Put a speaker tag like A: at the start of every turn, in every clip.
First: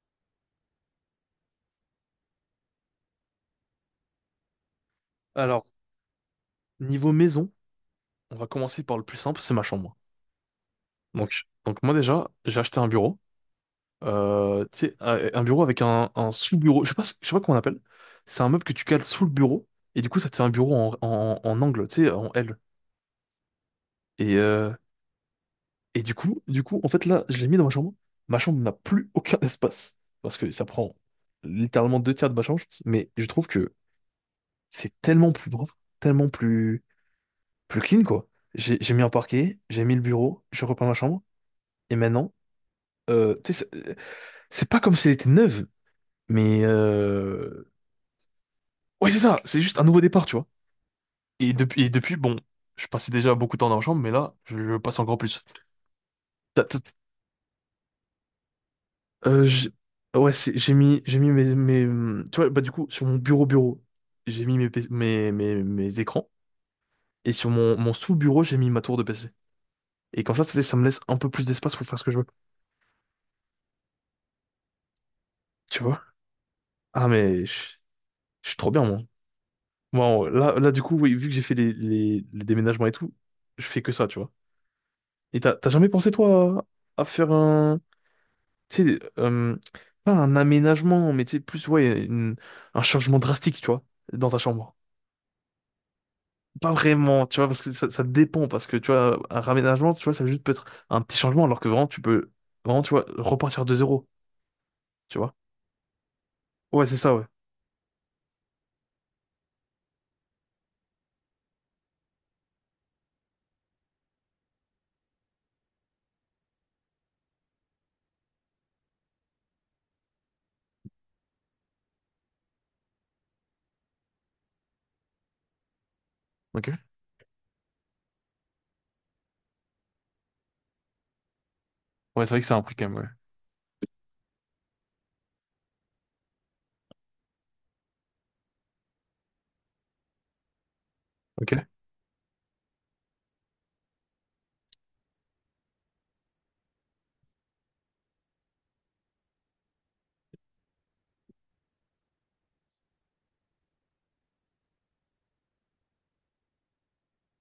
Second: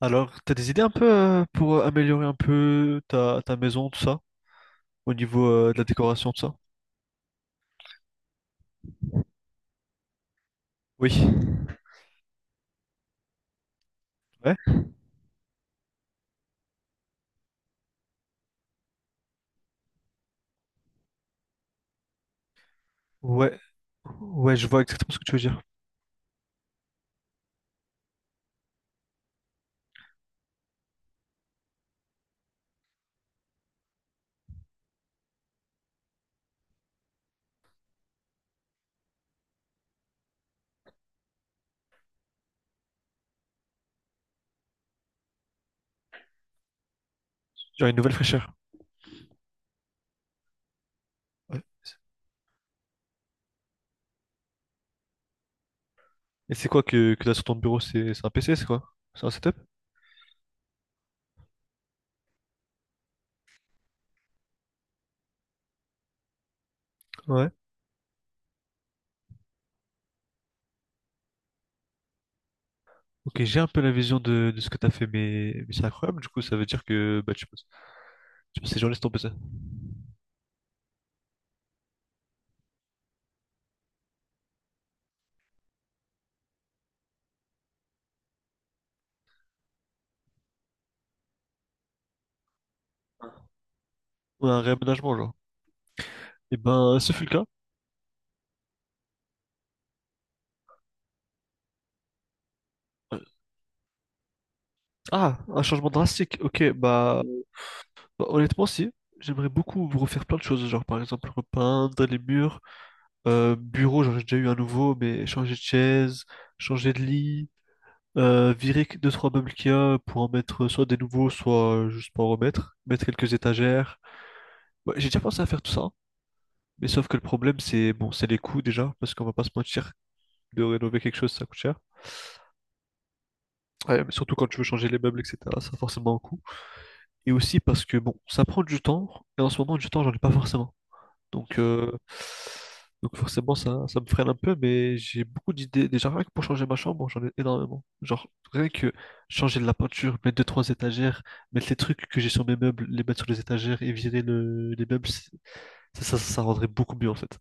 A: Alors, t'as des idées un peu pour améliorer un peu ta maison, tout ça, au niveau
B: Alors,
A: de la décoration, tout ça?
B: niveau maison, on va commencer par le plus simple, c'est ma chambre.
A: Oui.
B: Donc moi déjà, j'ai acheté un bureau.
A: Ouais?
B: Tu sais, un bureau avec un sous-bureau. Je sais pas, je sais pas comment on appelle. C'est un meuble que tu cales sous le bureau. Et du coup, ça te fait un bureau en angle, tu sais, en L.
A: Ouais.
B: Et,
A: Ouais, je
B: euh,
A: vois exactement ce que tu veux dire.
B: et du coup, en fait, là, je l'ai mis dans ma chambre. Ma chambre n'a plus aucun espace. Parce que ça prend littéralement deux tiers de ma chambre. Mais je trouve que c'est tellement plus propre, tellement plus, plus clean, quoi. J'ai mis un parquet, j'ai mis le bureau, je repeins ma chambre. Et maintenant, tu sais, c'est pas comme si elle était neuve, mais
A: Genre une nouvelle fraîcheur.
B: ouais, c'est ça, c'est juste un nouveau départ, tu vois. Et
A: Ouais.
B: depuis, et depuis, bon, je passais déjà beaucoup de temps dans la chambre, mais là, je passe encore plus.
A: Et
B: T'as-
A: c'est
B: t'as-
A: quoi que t'as sur ton bureau? C'est un PC, c'est quoi? C'est un
B: euh,
A: setup?
B: j'ai- ouais, j'ai mis mes, tu vois, bah du coup, sur mon bureau, j'ai mis PC mes écrans, et sur
A: Ouais.
B: mon sous-bureau, j'ai mis ma tour de PC. Et comme ça, tu sais, ça me laisse un peu plus d'espace pour faire ce que je veux,
A: Ok, j'ai un peu la vision de ce que t'as fait, mais
B: tu
A: c'est
B: vois.
A: incroyable. Du coup, ça veut dire
B: Ah
A: que bah,
B: mais,
A: tu
B: je
A: passes,
B: je suis
A: tu
B: trop
A: passes tes
B: bien,
A: journées
B: moi.
A: sur ton PC.
B: Bon, là, du coup, oui, vu que j'ai fait les déménagements et tout, je fais que ça, tu vois. Et t'as jamais pensé, toi, à faire un... Tu sais, pas un aménagement, mais tu sais, plus, ouais, un changement drastique, tu vois, dans ta
A: Ou un
B: chambre.
A: réaménagement, genre. Et
B: Pas
A: ben, ce fut
B: vraiment,
A: le
B: tu
A: cas.
B: vois, parce que ça dépend, parce que, tu vois, un raménagement, tu vois, ça juste peut être un petit changement, alors que vraiment, tu peux, vraiment, tu vois,
A: Ouais.
B: repartir de zéro, tu vois.
A: Ah, un changement drastique. Ok,
B: Ouais, c'est ça,
A: bah.
B: ouais.
A: Bah, honnêtement, si. J'aimerais beaucoup refaire plein de choses, genre par exemple repeindre les murs, bureau, j'en ai déjà eu un nouveau, mais changer de chaise, changer de lit, virer deux, trois meubles qu'il y a pour en mettre soit des nouveaux, soit juste pour en remettre, mettre quelques étagères. Ouais, j'ai déjà pensé à faire tout ça,
B: Ok.
A: mais sauf que le problème c'est bon, c'est les coûts déjà, parce qu'on va pas se mentir, de rénover quelque chose ça coûte cher.
B: Ouais, c'est vrai que c'est un prix quand même, ouais.
A: Ouais, mais surtout quand tu veux changer les meubles, etc., ça a forcément un coût. Et aussi parce que bon, ça prend du temps, et en ce moment du temps j'en ai pas forcément.
B: Ok.
A: Donc, euh, donc forcément, ça me freine un peu, mais j'ai beaucoup d'idées. Déjà, rien que pour changer ma chambre, j'en ai énormément. Genre, rien que changer de la peinture, mettre deux, trois étagères, mettre les trucs que j'ai sur mes meubles, les mettre sur les étagères et virer les meubles. Ça rendrait beaucoup mieux en fait.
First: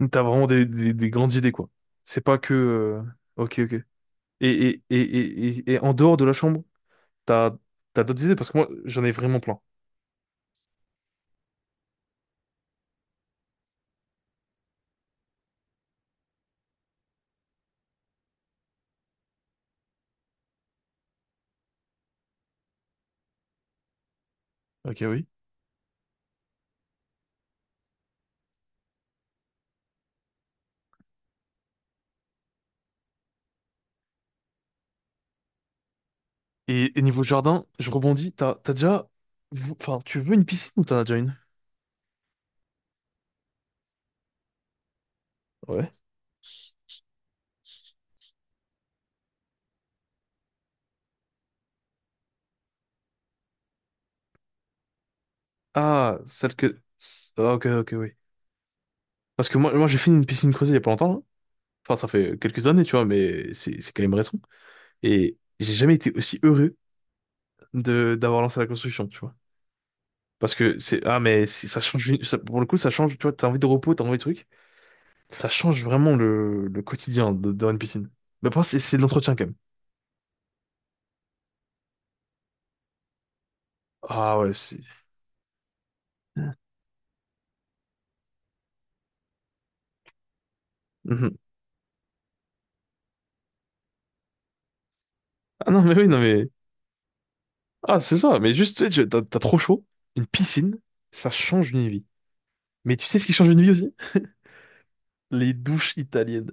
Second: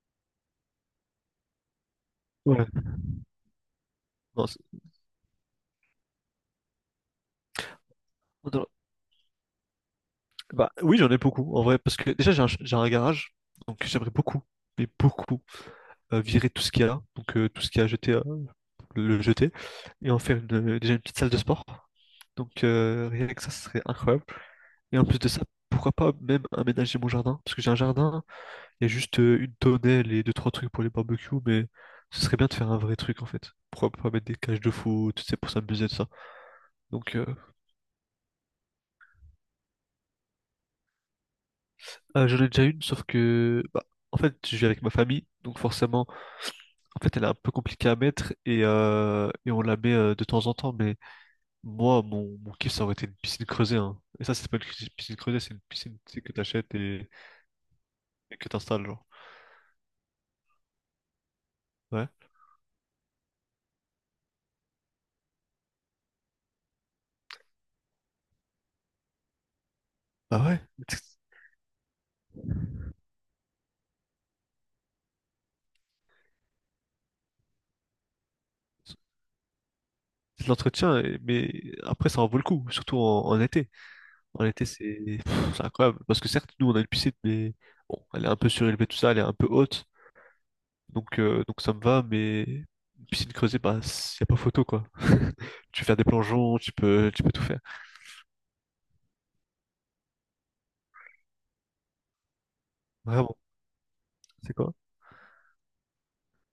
B: Donc, t'as vraiment des grandes idées, quoi. C'est pas que...
A: Ouais.
B: Ok, ok.
A: Non,
B: Et, et, et, et, et- et en dehors de la chambre, t'as, t'as d'autres idées? Parce que
A: non,
B: moi, j'en ai vraiment plein.
A: bah, oui, j'en ai beaucoup en vrai, parce que déjà, j'ai un garage, donc j'aimerais beaucoup, mais beaucoup, virer tout ce qu'il y a là. Donc, tout ce qu'il y a jeté le jeter et en faire déjà une petite salle de sport. Donc rien que ça, ce serait incroyable.
B: Ok,
A: Et en plus
B: oui.
A: de ça, pourquoi pas même aménager mon jardin? Parce que j'ai un jardin, il y a juste une tonnelle et deux, trois trucs pour les barbecues, mais ce serait bien de faire un vrai truc en fait. Pourquoi pas mettre des cages de foot, c'est pour s'amuser de ça.
B: Et
A: Donc
B: niveau
A: euh,
B: jardin, je rebondis, t'as déjà... Enfin, tu veux une piscine ou t'en as déjà une?
A: euh, j'en ai déjà une, sauf que bah, en fait je vis avec ma famille, donc
B: Ouais.
A: forcément en fait elle est un peu compliquée à mettre et on la met de temps en temps, mais Moi, mon kiff, ça aurait été une piscine creusée, hein. Et ça, c'est pas une piscine creusée, c'est une piscine, tu
B: Ah,
A: sais, que
B: celle
A: t'achètes
B: que...
A: et,
B: Ah, ok, ok, oui.
A: et que t'installes, genre.
B: Parce que moi j'ai fini une piscine creusée il y a pas longtemps là. Enfin, ça
A: Ouais.
B: fait quelques années, tu vois, mais c'est quand même récent. Et j'ai jamais été aussi heureux de d'avoir lancé la construction, tu vois.
A: Bah
B: Parce
A: ouais.
B: que
A: C'est
B: c'est... Ah, mais ça change... pour le coup, ça change, tu vois, t'as envie de repos, t'as envie de trucs. Ça change vraiment le quotidien dans une piscine. Mais après, c'est de l'entretien quand même.
A: c'est de l'entretien, mais après, ça en vaut le coup, surtout en, été.
B: Ah
A: En
B: ouais,
A: été,
B: c'est...
A: c'est pff, c'est incroyable. Parce que certes, nous, on a une piscine, mais bon, elle est un peu surélevée, tout ça, elle est un peu haute. Donc,
B: Mhm.
A: euh, donc ça me va, mais une piscine creusée, bah, y a pas photo, quoi.
B: Ah
A: Tu
B: non,
A: peux
B: mais
A: faire des
B: oui, non, mais...
A: plongeons, tu peux tout faire.
B: Ah, c'est ça, mais juste, tu sais, t'as trop chaud. Une piscine, ça change une vie. Mais tu sais ce qui
A: Vraiment.
B: change une vie aussi?
A: C'est quoi?
B: Les douches italiennes.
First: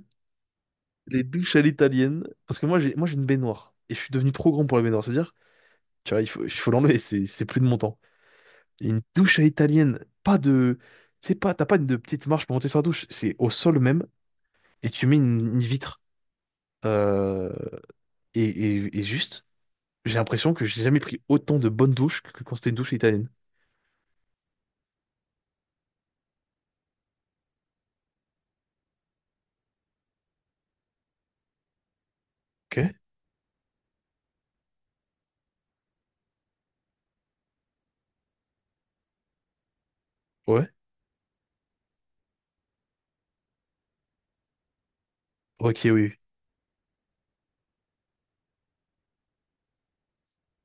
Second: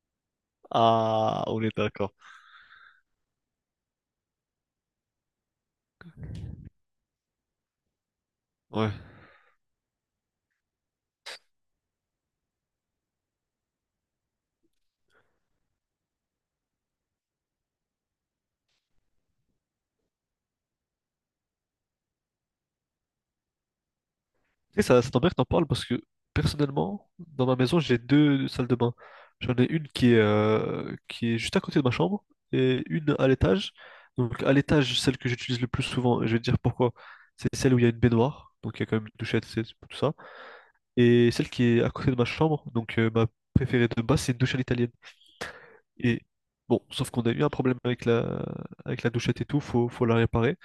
B: Les
A: Ah,
B: douches à
A: on est d'accord.
B: l'italienne. Parce que moi, j'ai une baignoire. Et je suis devenu trop grand pour la baignoire. C'est-à-dire, tu vois, il faut l'enlever, c'est plus de mon temps. Et
A: Ouais.
B: une douche à l'italienne, pas de... Tu sais pas, t'as pas de petite marche pour monter sur la douche. C'est au sol même, et tu mets une vitre. Euh, et juste, j'ai l'impression que j'ai jamais pris autant de bonnes douches que quand c'était une douche italienne.
A: Et ça tombe bien que t'en parles parce que personnellement, dans ma maison, j'ai deux salles de bain. J'en ai une qui est juste à côté de ma chambre
B: Ok,
A: et une à l'étage. Donc à l'étage, celle que j'utilise le plus souvent, et je vais te dire pourquoi, c'est celle où il y a une baignoire, donc il y a quand même une douchette, c'est tout ça.
B: ouais.
A: Et celle qui est à côté de ma chambre, donc ma préférée de base, c'est une douche à l'italienne.
B: Ok, oui. Oui.
A: Et bon, sauf qu'on a eu un problème avec la douchette et tout, faut la réparer.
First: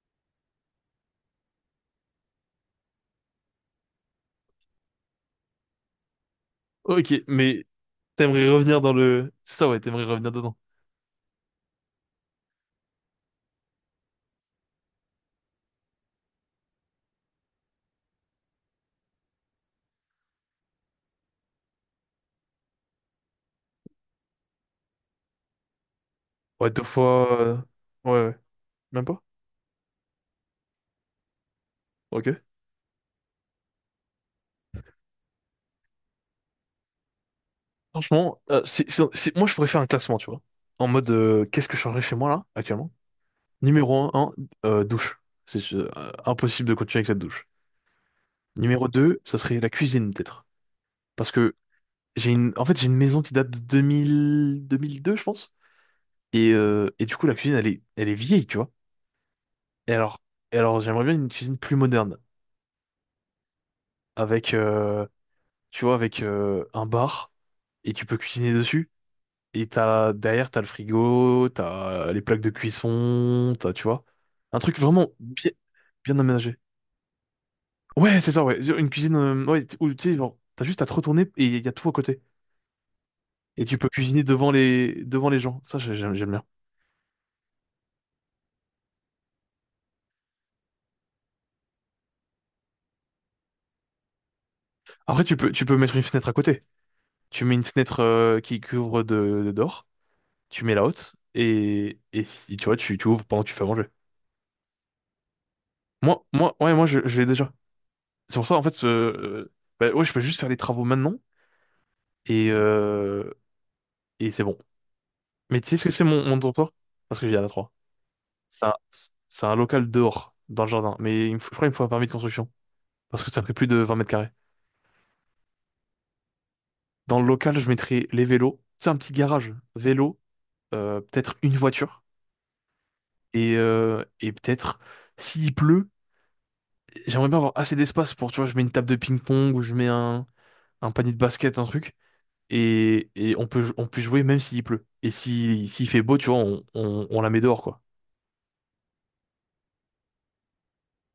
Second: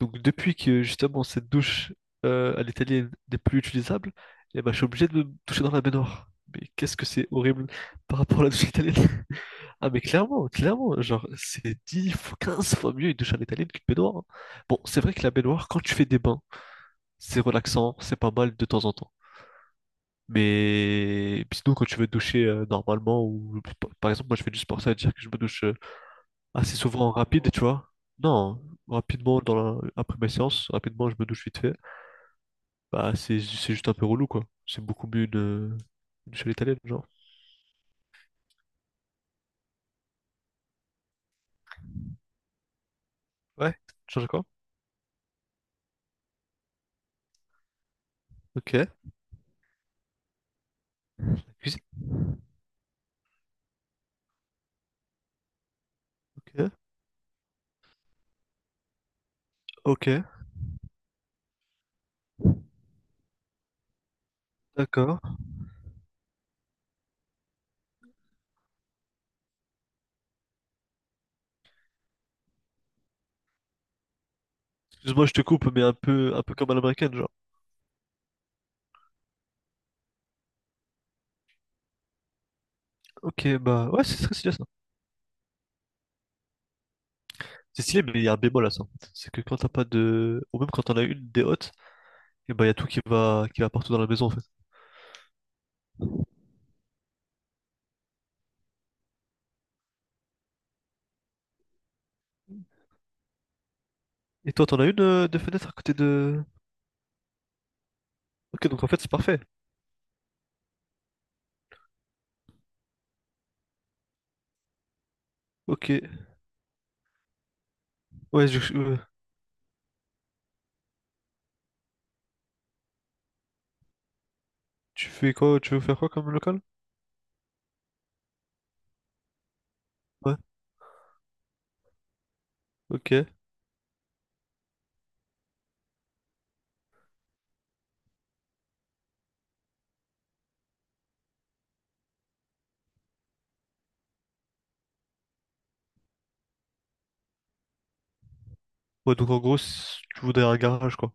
A: Donc depuis que justement cette douche à l'italienne n'est plus utilisable, eh ben, je suis obligé de me toucher dans la baignoire. Mais qu'est-ce que
B: Ok,
A: c'est
B: mais
A: horrible par rapport à
B: t'aimerais
A: la douche
B: revenir dans
A: italienne.
B: le... C'est ça, ouais,
A: Ah mais
B: t'aimerais revenir
A: clairement,
B: dedans.
A: clairement, genre c'est 10, fois 15 fois mieux une douche à l'italienne qu'une baignoire, hein. Bon, c'est vrai que la baignoire, quand tu fais des bains, c'est relaxant, c'est pas mal de temps en temps. Mais puis sinon quand tu veux te doucher normalement ou par exemple moi je fais du sport, ça veut dire que je me douche
B: Ouais,
A: assez
B: deux
A: souvent en
B: fois.
A: rapide, tu vois.
B: Ouais, ouais.
A: Non,
B: Même pas?
A: rapidement dans après ma séance, rapidement je me douche vite fait.
B: Ok.
A: Bah, c'est juste un peu relou, quoi. C'est beaucoup mieux de une seule italienne, genre.
B: Franchement, moi je pourrais faire un classement, tu vois. En mode, qu'est-ce que je changerais chez moi là, actuellement?
A: Ouais,
B: Numéro
A: change
B: 1,
A: quoi?
B: douche. C'est impossible de continuer avec cette douche.
A: Ok.
B: Numéro 2 ça serait la cuisine, peut-être. Parce que
A: Cuisine.
B: j'ai une... En fait, j'ai une maison qui date de 2000... 2002, je pense. Et,
A: Ok.
B: euh, et du coup, la cuisine, elle est vieille, tu vois. Et
A: Ok.
B: alors, et alors j'aimerais bien une cuisine plus moderne, avec,
A: D'accord.
B: tu vois, avec un bar, et tu peux cuisiner dessus. Et t'as, derrière, t'as le frigo, t'as les plaques de cuisson, t'as, tu vois, un truc vraiment
A: Excuse-moi, je te
B: bien,
A: coupe, mais un
B: bien
A: peu, un peu
B: aménagé.
A: comme à l'américaine, genre.
B: Ouais, c'est ça, ouais. Une cuisine, ouais, où, tu sais, genre, t'as juste à te retourner et il y a tout à côté.
A: Ok,
B: Et tu peux
A: bah, ouais, c'est
B: cuisiner
A: très stylé, ça.
B: devant les gens. Ça, j'aime bien.
A: C'est stylé, mais il y a un bémol à ça. C'est que quand t'as pas de. Ou même quand t'en as une, des hôtes, et bah, il y a tout qui va partout dans la maison, en fait.
B: Après, tu peux mettre une fenêtre à côté. Tu mets une fenêtre, qui ouvre de dehors. Tu mets la haute et si, tu vois, tu ouvres pendant que tu fais à manger.
A: Et toi, t'en as une de fenêtre à côté
B: Moi,
A: de.
B: moi, ouais, moi, je, je l'ai déjà. C'est pour ça, en
A: Ok, donc
B: fait,
A: en fait, c'est parfait.
B: bah, ouais, je peux juste faire les travaux maintenant et, euh, et c'est bon. Mais tu sais ce que
A: Ok.
B: c'est mon dortoir? Parce que j'ai la 3.
A: Ouais,
B: C'est un, c'est un local dehors, dans le jardin. Je crois qu'il me faut un permis de construction. Parce que ça fait plus de 20 mètres carrés.
A: tu fais quoi? Tu veux faire quoi comme local?
B: Dans le local, je mettrai les vélos. C'est un petit garage. Vélo,
A: Ouais.
B: peut-être une voiture.
A: Ok.
B: Et peut-être, s'il pleut, j'aimerais bien avoir assez d'espace pour, tu vois, je mets une table de ping-pong ou je mets un panier de basket, un truc, et on peut jouer même s'il pleut. Et si, s'il fait beau, tu vois, on la met dehors, quoi.
A: Ouais, donc en gros, si tu voudrais un garage, quoi.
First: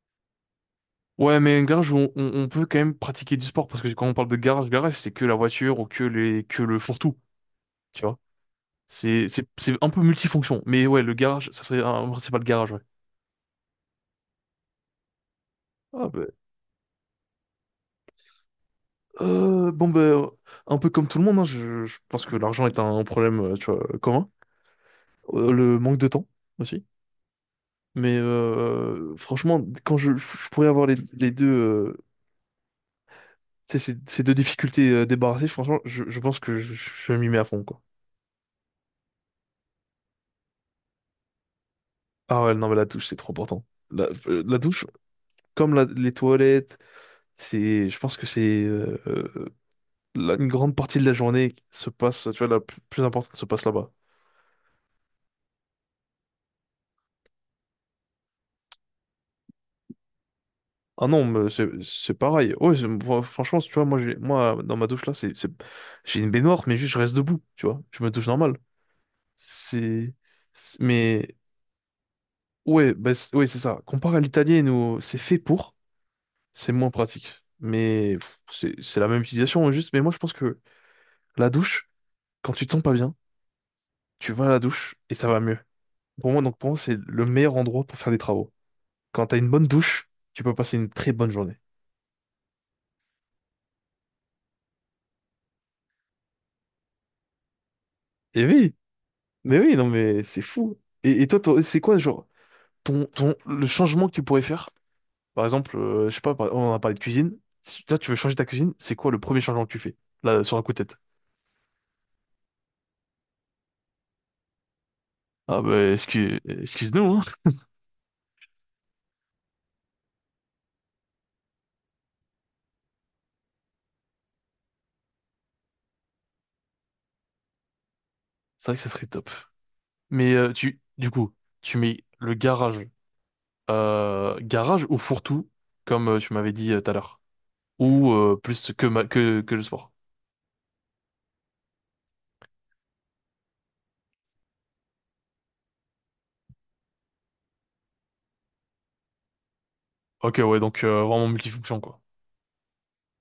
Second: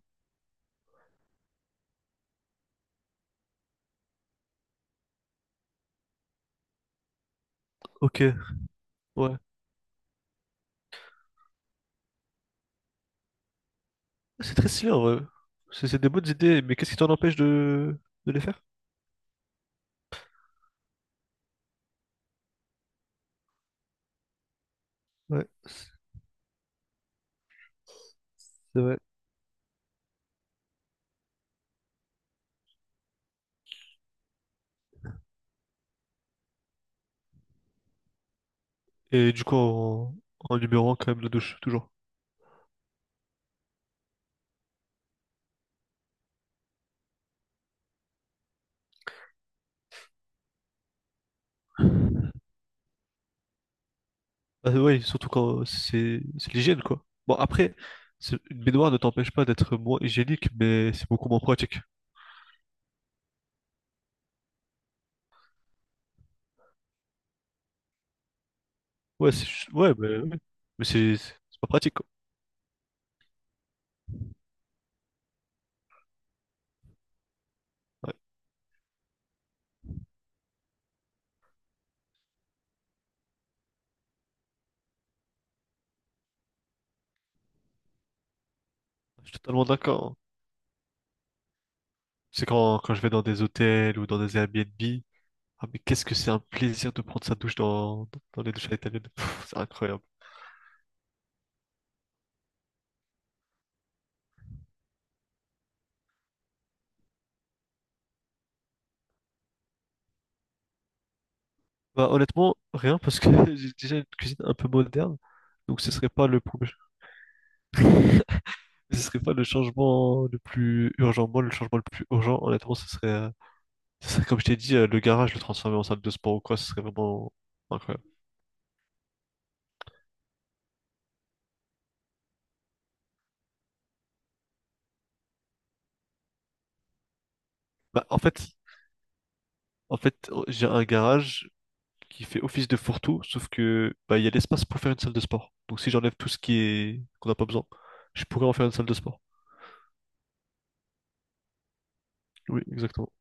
B: Ouais, mais un garage, où on peut quand même pratiquer du sport, parce que quand on parle de garage, garage, c'est que la voiture ou que le fourre-tout, tu vois.
A: Ok,
B: C'est,
A: ouais.
B: c'est, c'est un peu multifonction, mais ouais, le garage, ça serait un principal garage, ouais.
A: C'est très stylé, en vrai. C'est
B: Ah
A: des
B: bah,
A: bonnes idées, mais qu'est-ce qui t'en empêche de les faire?
B: bon bah, un peu comme tout le monde, hein, je pense que l'argent est un problème, tu vois, commun.
A: Ouais,
B: Le manque de temps aussi. Mais
A: c'est vrai.
B: franchement, quand je pourrais avoir les deux. Tu sais, ces deux difficultés débarrassées, franchement, je pense que je m'y mets à fond, quoi.
A: Et du coup, en, numérant quand même la douche, toujours.
B: Ah ouais, non, mais la douche, c'est trop important. La douche, comme les toilettes, c'est, je pense que c'est une grande partie de la journée qui se passe, tu vois, la plus importante se passe là-bas.
A: Bah ouais, surtout quand c'est l'hygiène, quoi. Bon, après, une baignoire ne t'empêche pas d'être moins hygiénique, mais
B: Ah
A: c'est
B: non,
A: beaucoup moins
B: mais c'est
A: pratique.
B: c'est pareil. Ouais, moi, franchement, tu vois, moi, moi, dans ma douche là, j'ai une baignoire, mais juste je reste debout, tu vois. Je me douche normal.
A: Ouais,
B: C'est,
A: ouais.
B: c'est-
A: Mais c'est
B: mais
A: c'est pas pratique, quoi.
B: ouais, bah, ouais, c'est ça. Comparé à l'italienne où c'est fait pour. C'est moins pratique. Mais pff, c'est la même utilisation, hein, juste. Mais moi, je pense que la douche, quand tu te sens pas bien, tu vas à la douche et ça va mieux. Pour moi, donc, pour moi, c'est le meilleur endroit pour faire des travaux. Quand
A: Je
B: t'as
A: suis
B: une
A: totalement
B: bonne
A: d'accord,
B: douche,
A: hein.
B: tu peux passer une très bonne journée.
A: C'est quand je vais dans des hôtels ou dans des Airbnb. Ah, mais qu'est-ce que c'est un plaisir de prendre sa douche dans
B: Et
A: les douches à
B: oui,
A: l'italienne. C'est
B: mais oui, non,
A: incroyable.
B: mais c'est fou. Et toi, toi, c'est quoi, genre, le changement que tu pourrais faire? Par exemple, je sais pas, on a parlé de cuisine. Là, tu veux changer ta cuisine, c'est quoi le premier changement que tu fais? Là, sur un coup de tête.
A: Bah, honnêtement, rien parce que j'ai déjà une cuisine un peu moderne.
B: Ah,
A: Donc
B: bah,
A: ce serait pas le problème.
B: excuse-nous, hein.
A: Ce serait pas le changement le plus urgent. Moi, le changement le plus urgent, honnêtement, ce serait ça, comme je t'ai dit, le garage, le transformer en salle de sport ou quoi, ce serait vraiment incroyable.
B: C'est vrai que ça serait top. Mais du coup, tu mets le garage, garage ou fourre-tout, comme tu m'avais dit tout à l'heure,
A: Bah,
B: ou
A: en fait,
B: plus que, que le sport.
A: oh, j'ai un garage qui fait office de fourre-tout, sauf que bah, il y a l'espace pour faire une salle de sport. Donc si j'enlève tout ce qui est qu'on n'a pas besoin, je pourrais en faire une salle de sport.
B: Ok, ouais, donc vraiment multifonction, quoi.
A: Oui, exactement.